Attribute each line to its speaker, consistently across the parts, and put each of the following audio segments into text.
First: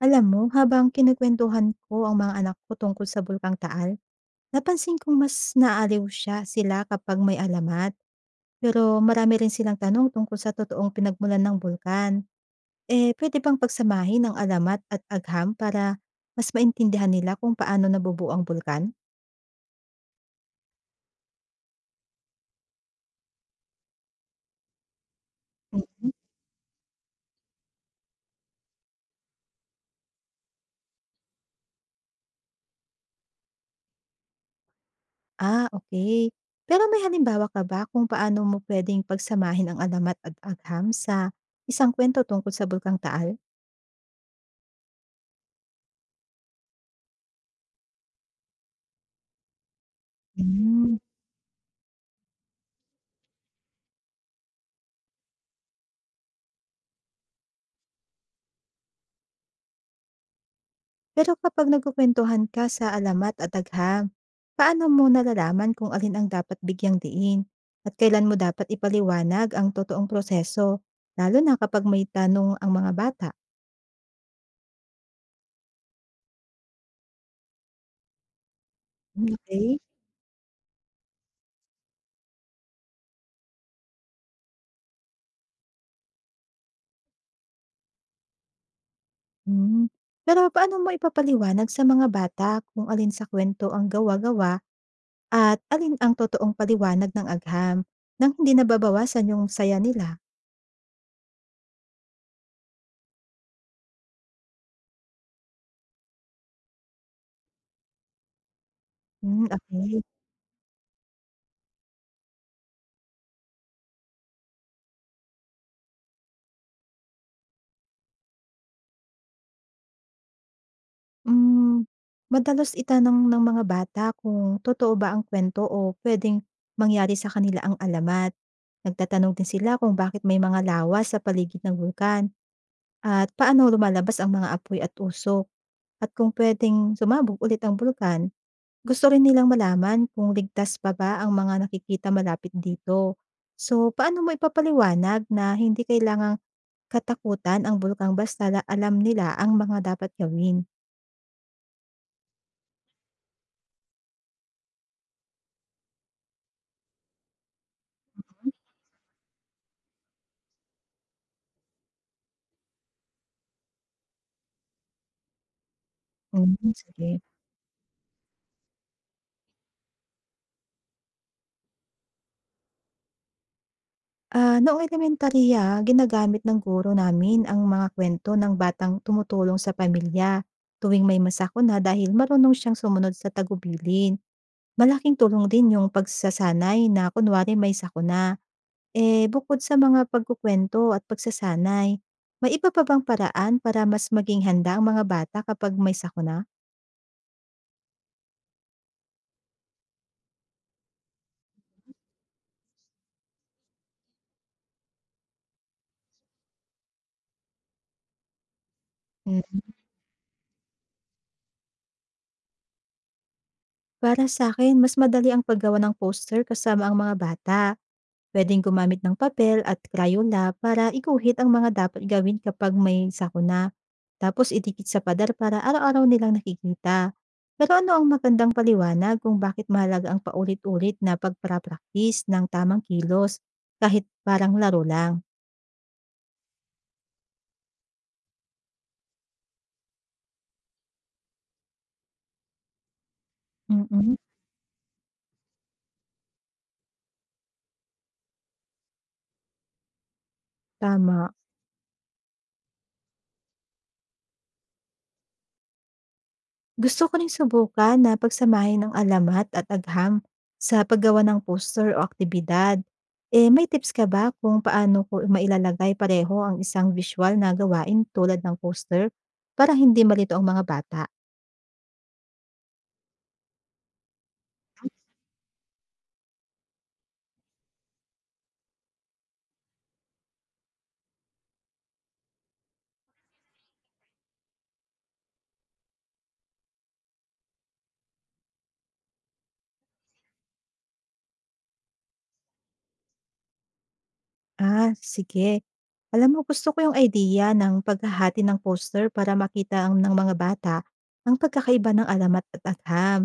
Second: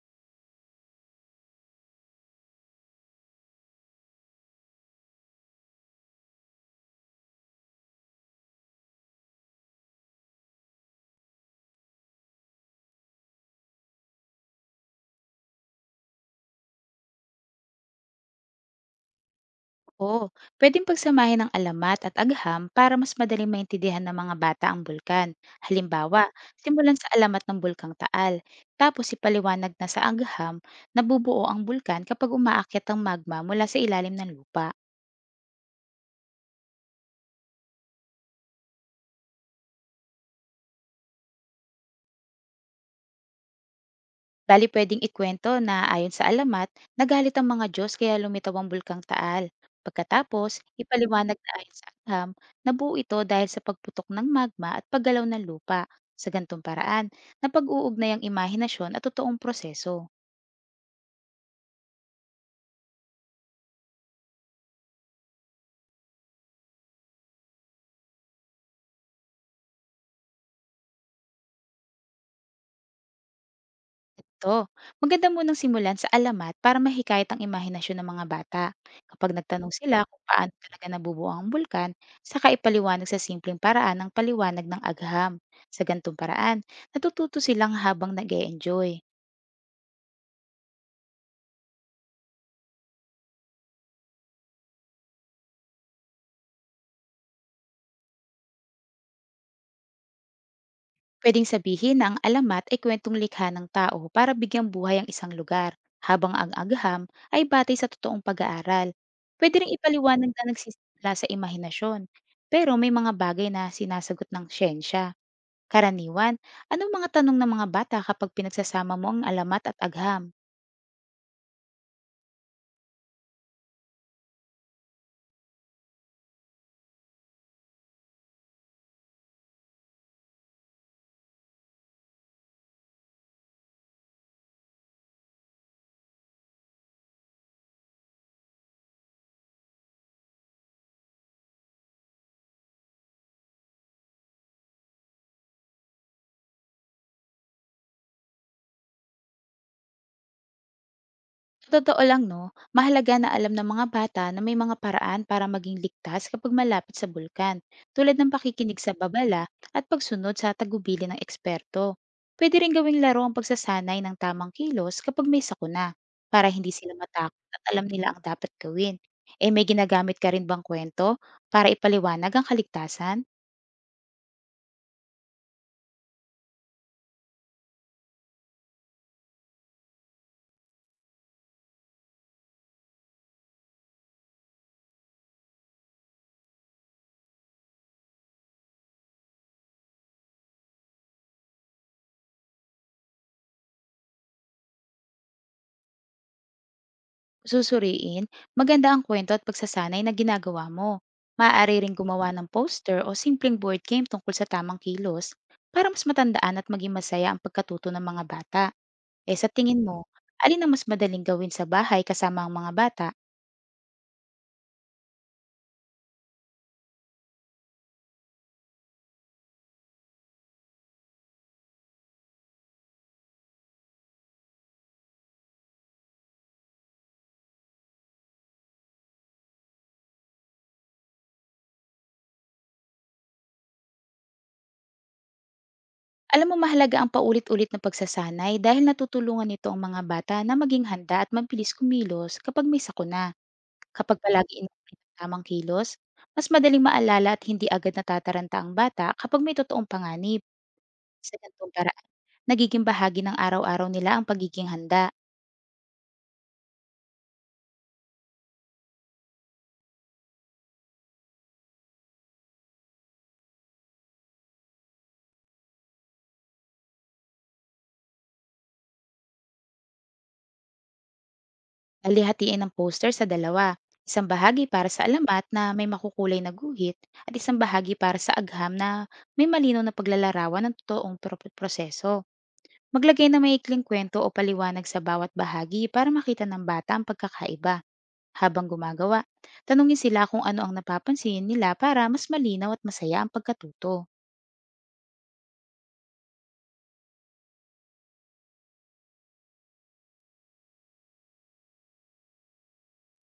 Speaker 1: Alam mo, habang kinukwentuhan ko ang mga anak ko tungkol sa Bulkang Taal, napansin kong mas naaliw sila kapag may alamat. Pero marami rin silang tanong tungkol sa totoong pinagmulan ng bulkan. Eh, pwede bang pagsamahin ang alamat at agham para mas maintindihan nila kung paano nabubuo ang bulkan?
Speaker 2: Oo, pwedeng pagsamahin ng alamat at agham para mas madaling maintindihan ng mga bata ang bulkan.
Speaker 1: Mhm.
Speaker 2: Halimbawa, simulan sa alamat ng bulkang Taal, tapos ipaliwanag na sa agham na bubuo ang bulkan kapag umaakyat ang magma mula sa ilalim ng lupa.
Speaker 1: Ah, okay. Pero may halimbawa ka ba kung paano mo pwedeng pagsamahin ang alamat at agham sa isang kwento tungkol sa Bulkang Taal?
Speaker 2: Bali pwedeng ikwento na ayon sa alamat, nagalit ang mga Diyos kaya lumitaw ang bulkang Taal. Pagkatapos,
Speaker 1: Mm.
Speaker 2: ipaliwanag na ayon sa agham, nabuo ito dahil sa pagputok ng magma at paggalaw ng lupa. Sa gantong paraan, napag-uugnay ang imahinasyon at totoong proseso.
Speaker 1: Pero kapag nagkukwentuhan ka sa alamat at agham, paano mo nalalaman kung alin ang dapat bigyang diin at kailan mo dapat ipaliwanag ang totoong proseso, lalo na kapag may tanong ang mga bata?
Speaker 2: Ito, maganda munang simulan sa alamat para mahikayat ang imahinasyon ng mga bata. Kapag
Speaker 1: Okay, okey.
Speaker 2: nagtanong sila kung paano talaga nabubuo ang bulkan, saka ipaliwanag sa simpleng paraan ang paliwanag ng agham. Sa gantong paraan, natututo silang habang nag enjoy.
Speaker 1: Hmm, Pero paano mo ipapaliwanag sa mga bata kung alin sa kuwento ang gawa-gawa at alin ang totoong paliwanag ng agham nang hindi nababawasan yung saya nila?
Speaker 2: Pwedeng sabihin na ang alamat ay kwentong likha ng tao para bigyang buhay ang isang lugar, habang ang agham ay batay sa totoong pag-aaral.
Speaker 1: Hmm,
Speaker 2: Pwede rin
Speaker 1: okey.
Speaker 2: ipaliwanag na nagsisimula sa imahinasyon, pero may mga bagay na sinasagot ng siyensya. Karaniwan, anong mga tanong ng mga bata kapag pinagsasama mo ang alamat at agham?
Speaker 1: Hmm, Madalas itanong ng mga bata kung totoo ba ang kwento o pwedeng mangyari sa kanila ang alamat. Nagtatanong din sila kung bakit may mga lawa sa paligid ng vulkan at paano lumalabas ang mga apoy at usok at kung pwedeng sumabog ulit ang bulkan. Gusto rin nilang malaman kung ligtas pa ba ang mga nakikita malapit dito. So, paano mo ipapaliwanag na hindi kailangang katakutan ang bulkan basta la alam nila ang mga dapat gawin?
Speaker 2: Sa totoo lang no, mahalaga na alam ng mga bata na may mga paraan para maging ligtas kapag malapit sa bulkan, tulad ng pakikinig sa babala at pagsunod sa tagubili ng eksperto. Pwede rin gawing laro ang pagsasanay ng tamang kilos kapag may sakuna, para
Speaker 1: Hmm,
Speaker 2: hindi sila
Speaker 1: sige.
Speaker 2: matakot at alam nila ang dapat gawin. Eh may ginagamit ka rin bang kwento para ipaliwanag ang kaligtasan?
Speaker 1: Ah, noong elementarya, ginagamit ng guro namin ang mga kwento ng batang tumutulong sa pamilya tuwing may masakuna dahil marunong siyang sumunod sa tagubilin. Malaking tulong din yung pagsasanay na kunwari may sakuna. Eh, bukod sa mga pagkukwento at pagsasanay, may iba pa bang paraan para mas maging handa ang mga bata kapag may sakuna?
Speaker 2: Susuriin, maganda ang kwento at pagsasanay na ginagawa mo. Maaari ring gumawa ng poster o simpleng board game tungkol sa tamang kilos para mas matandaan at maging masaya ang pagkatuto ng mga bata. Eh sa
Speaker 1: Mm,
Speaker 2: tingin mo, alin ang mas madaling gawin sa bahay kasama ang mga bata?
Speaker 1: Para sa akin, mas madali ang paggawa ng poster kasama ang mga bata. Puwedeng gumamit ng papel at Crayola para iguhit ang mga dapat gawin kapag may sakuna. Tapos idikit sa pader para araw-araw nilang nakikita. Pero ano ang magandang paliwanag kung bakit mahalaga ang paulit-ulit na pagpra-practice ng tamang kilos kahit parang laro lang?
Speaker 2: Alam mo mahalaga ang paulit-ulit na pagsasanay dahil natutulungan nito ang mga bata na maging handa at mabilis kumilos kapag may sakuna.
Speaker 1: Mm,
Speaker 2: Kapag palagi inuulit ang tamang kilos, mas madaling maalala at hindi agad natataranta ang bata kapag may totoong panganib.
Speaker 1: Tama.
Speaker 2: Sa ganitong paraan, nagiging bahagi ng araw-araw nila ang pagiging handa.
Speaker 1: Gusto ko ring subukan na pagsamahin ang alamat at agham sa paggawa ng poster o aktibidad. Eh, may tips ka ba kung paano ko mailalagay pareho ang isang visual na gawain tulad ng poster para hindi malito ang mga bata?
Speaker 2: Alihatiin ang poster sa dalawa, isang bahagi para sa alamat na may makukulay na guhit at isang bahagi para sa agham na may malinaw na paglalarawan ng totoong proseso. Maglagay ng maikling kwento o paliwanag sa bawat bahagi para makita ng bata ang pagkakaiba habang gumagawa. Tanungin sila kung ano ang napapansin nila para mas malinaw at masaya ang pagkatuto.
Speaker 1: Ah, sige. Alam mo, gusto ko yung idea ng paghahati ng poster ng mga bata ang pagkakaiba ng alamat at agham.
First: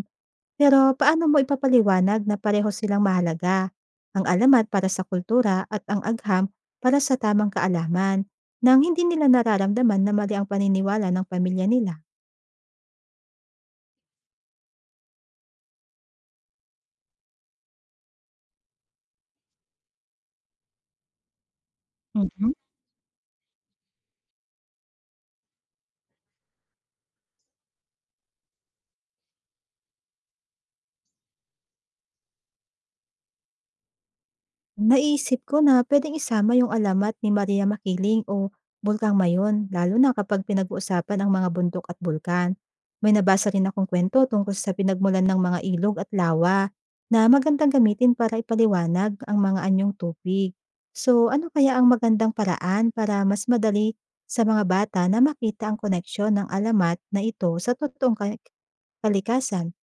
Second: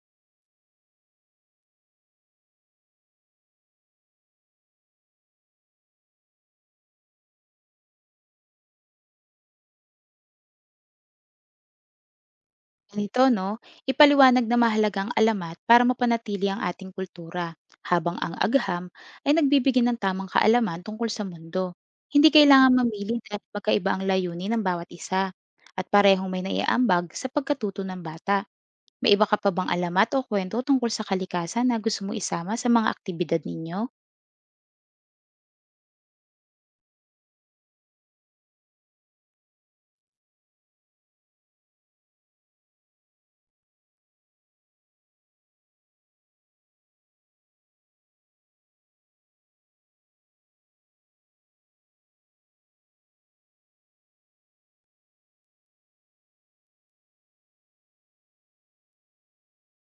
Speaker 1: Pero paano mo ipapaliwanag na pareho silang mahalaga? Ang alamat para sa kultura at ang agham para sa tamang kaalaman nang hindi nila nararamdaman na mali ang paniniwala ng pamilya nila.
Speaker 2: Ganito, no? Ipaliwanag na mahalagang alamat para mapanatili ang ating kultura, habang ang agham ay nagbibigay ng tamang kaalaman tungkol sa mundo. Hindi kailangan mamili dahil magkaiba ang layunin ng bawat isa at parehong may naiaambag sa pagkatuto ng bata. May iba ka pa bang alamat o kwento tungkol sa kalikasan na gusto mo isama sa mga aktibidad ninyo?
Speaker 1: Naisip ko na puwedeng isama yung alamat ni Maria Makiling o Bulkang Mayon lalo na kapag pinag-uusapan ang mga bundok at bulkan. May nabasa rin akong kwento tungkol sa pinagmulan ng mga ilog at lawa na magandang gamitin para ipaliwanag ang mga anyong tubig. So ano kaya ang magandang paraan para mas madali sa mga bata na makita ang koneksyon ng alamat na ito sa totoong kalikasan?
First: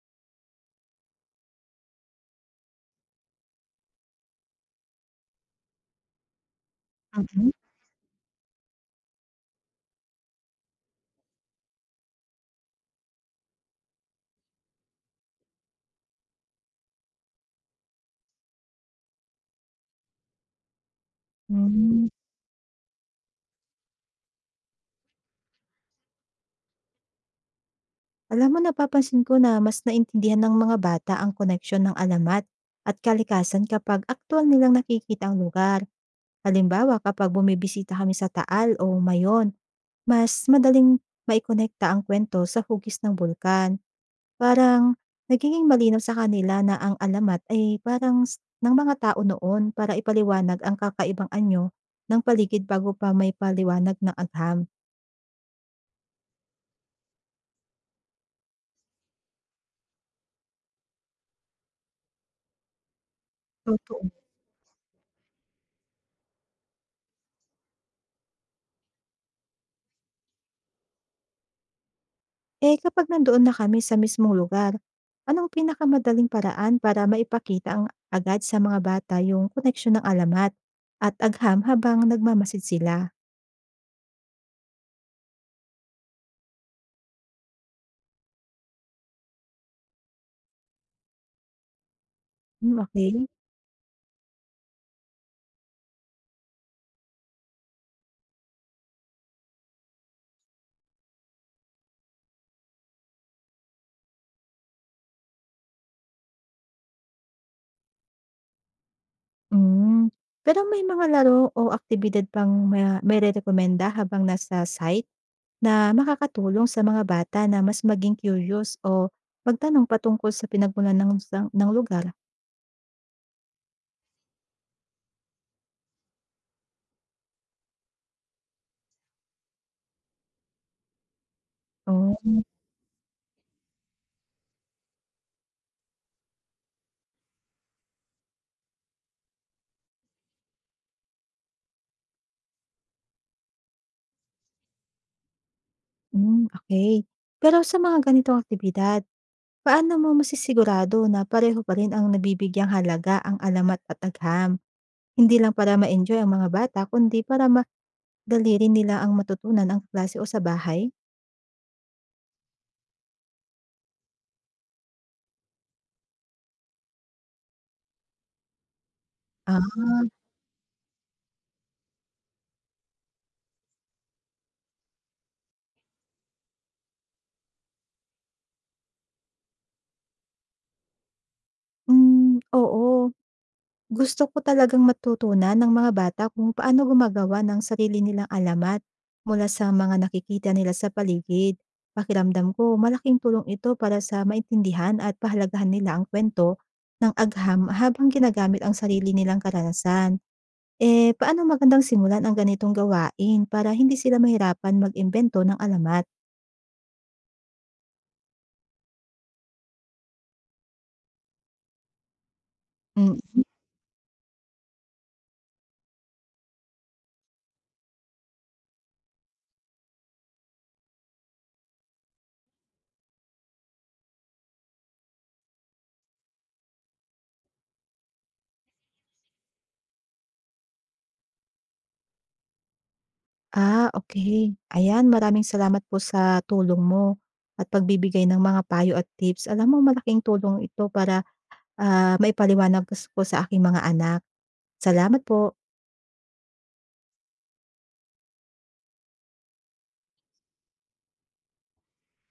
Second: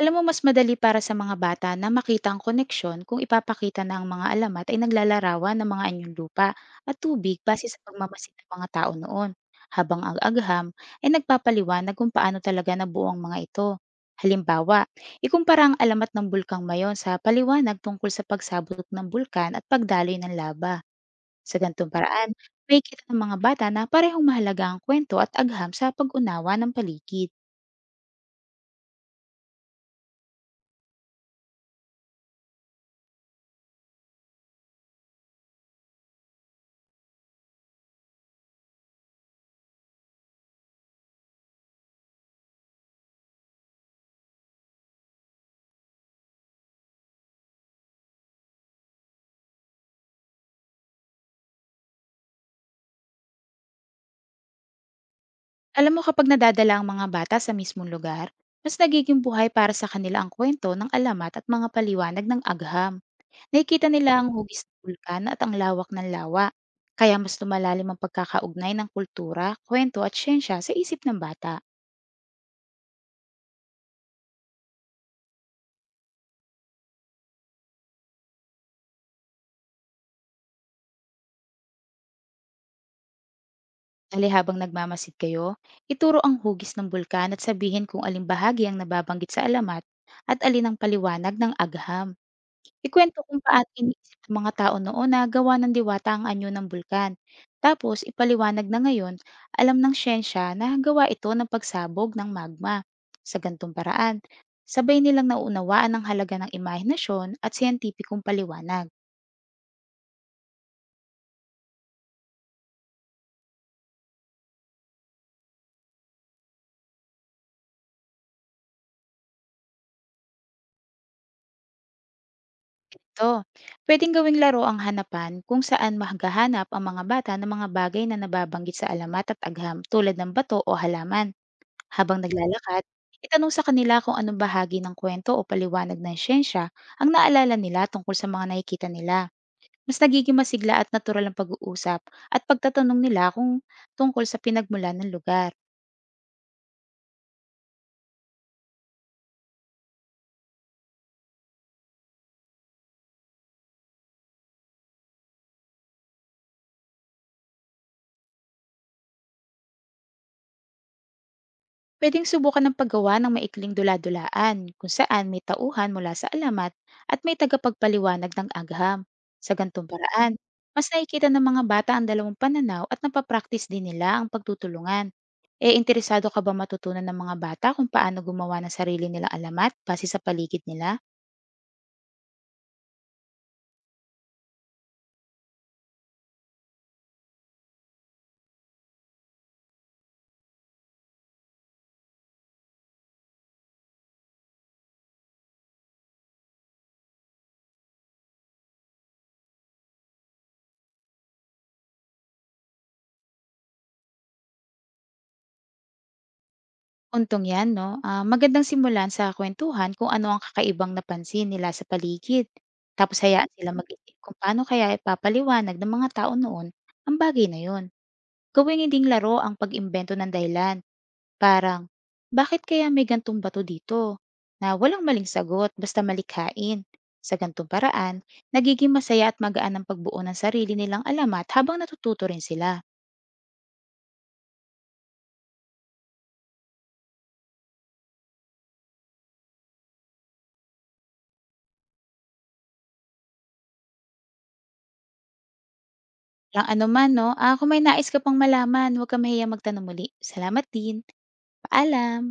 Speaker 2: Alam mo mas madali para sa mga bata na makita ang koneksyon kung ipapakita na ang mga alamat ay naglalarawan ng mga anyong lupa at tubig
Speaker 1: Mhm.
Speaker 2: base sa pagmamasid ng mga tao noon, habang ang agham ay nagpapaliwanag kung paano talaga nabuo ang mga ito. Halimbawa, ikumpara ang alamat ng bulkang mayon sa paliwanag tungkol sa pagsabot ng bulkan at pagdaloy ng laba. Sa ganitong
Speaker 1: Hmm.
Speaker 2: paraan, may kita ng mga bata na parehong mahalaga ang kwento at agham sa pag-unawa ng paligid.
Speaker 1: Alam mo, napapansin ko na mas naintindihan ng mga bata ang koneksyon ng alamat at kalikasan kapag aktual nilang nakikita ang lugar. Halimbawa, kapag bumibisita kami sa Taal o Mayon, mas madaling maikonekta ang kwento sa hugis ng bulkan. Parang nagiging malinaw sa kanila na ang alamat ay ng mga tao noon para ipaliwanag ang kakaibang anyo ng paligid bago pa may paliwanag ng agham.
Speaker 2: Alam mo kapag nadadala ang mga bata sa mismong lugar, mas nagiging buhay para sa kanila ang kwento ng alamat at mga paliwanag ng agham. Nakikita
Speaker 1: Totoo.
Speaker 2: nila ang hugis ng bulkan at ang lawak ng lawa. Kaya mas lumalalim ang pagkakaugnay ng kultura, kwento at siyensya sa isip ng bata.
Speaker 1: Eh, kapag nandoon na kami sa mismong lugar, anong pinakamadaling paraan para maipakita ang agad sa mga bata yung koneksyon ng alamat at agham habang nagmamasid sila?
Speaker 2: Ali habang nagmamasid kayo, ituro ang hugis ng bulkan at sabihin kung aling bahagi ang nababanggit sa alamat at alin ang paliwanag ng agham.
Speaker 1: Hmm,
Speaker 2: Ikuwento
Speaker 1: okey.
Speaker 2: kung paano iniisip ng mga tao noon na gawa ng diwata ang anyo ng bulkan. Tapos ipaliwanag na ngayon, alam ng siyensya na gawa ito ng pagsabog ng magma. Sa gantong paraan, sabay nilang nauunawaan ang halaga ng imahinasyon at siyentipikong paliwanag.
Speaker 1: Hmm. Pero may mga laro o aktibidad bang mairerekomenda habang nasa site na makakatulong sa mga bata na mas maging curious o magtanong patungkol sa pinagmulan ng sang ng lugar?
Speaker 2: to. Pwedeng gawing laro ang hanapan kung saan mahagahanap ang mga bata ng mga bagay na nababanggit sa alamat at agham tulad ng bato o halaman.
Speaker 1: Oh,
Speaker 2: Habang naglalakad, itanong sa kanila kung anong bahagi ng kwento o paliwanag ng siyensya ang naalala nila tungkol sa mga nakikita nila. Mas nagiging masigla at natural ang pag-uusap at pagtatanong nila kung tungkol sa pinagmulan ng lugar.
Speaker 1: okay. Pero sa mga ganitong aktibidad, paano mo masisigurado na pareho pa rin ang nabibigyang halaga ang alamat at agham? Hindi lang para ma-enjoy ang mga bata, kundi para madali rin nila ang matutunan ang klase o sa bahay?
Speaker 2: Pwedeng subukan ng paggawa ng maikling dula-dulaan kung saan may tauhan mula sa alamat at may tagapagpaliwanag ng agham. Sa
Speaker 1: Ah,
Speaker 2: gantong paraan, mas nakikita ng mga bata ang dalawang pananaw at napapractice din nila ang pagtutulungan. E interesado ka ba matutunan ng mga bata kung paano gumawa ng sarili nilang alamat base sa paligid nila?
Speaker 1: Oo. Gusto ko talagang matutunan ng mga bata kung paano gumagawa ng sarili nilang alamat mula sa mga nakikita nila sa paligid. Pakiramdam ko, malaking tulong ito para sa maintindihan at pahalagahan nila ang kwento ng agham habang ginagamit ang sarili nilang karanasan. Eh, paano magandang simulan ang ganitong gawain para hindi sila mahirapan mag-imbento ng alamat?
Speaker 2: Untong 'yan 'no, magandang simulan sa kuwentuhan kung ano ang kakaibang napansin nila sa paligid. Tapos
Speaker 1: Mm.
Speaker 2: hayaan sila mag-isip kung paano kaya ipapaliwanag ng mga tao noon ang bagay na 'yon. Gawing hinding laro ang pag-imbento ng dahilan, parang, "Bakit kaya may gantong bato dito?" Na walang maling sagot, basta malikhain. Sa gantong paraan, nagiging masaya at magaan ang pagbuo ng sarili nilang alamat habang natututo rin sila.
Speaker 1: Ah, okay, ayan, maraming salamat po sa tulong mo at pagbibigay ng mga payo at tips. Alam mo malaking tulong ito para maipaliwanag ko sa aking mga anak. Salamat po.
Speaker 2: Walang anuman 'no, kung may nais ka pang malaman, huwag kang mahiyang magtanong muli. Salamat din. Paalam.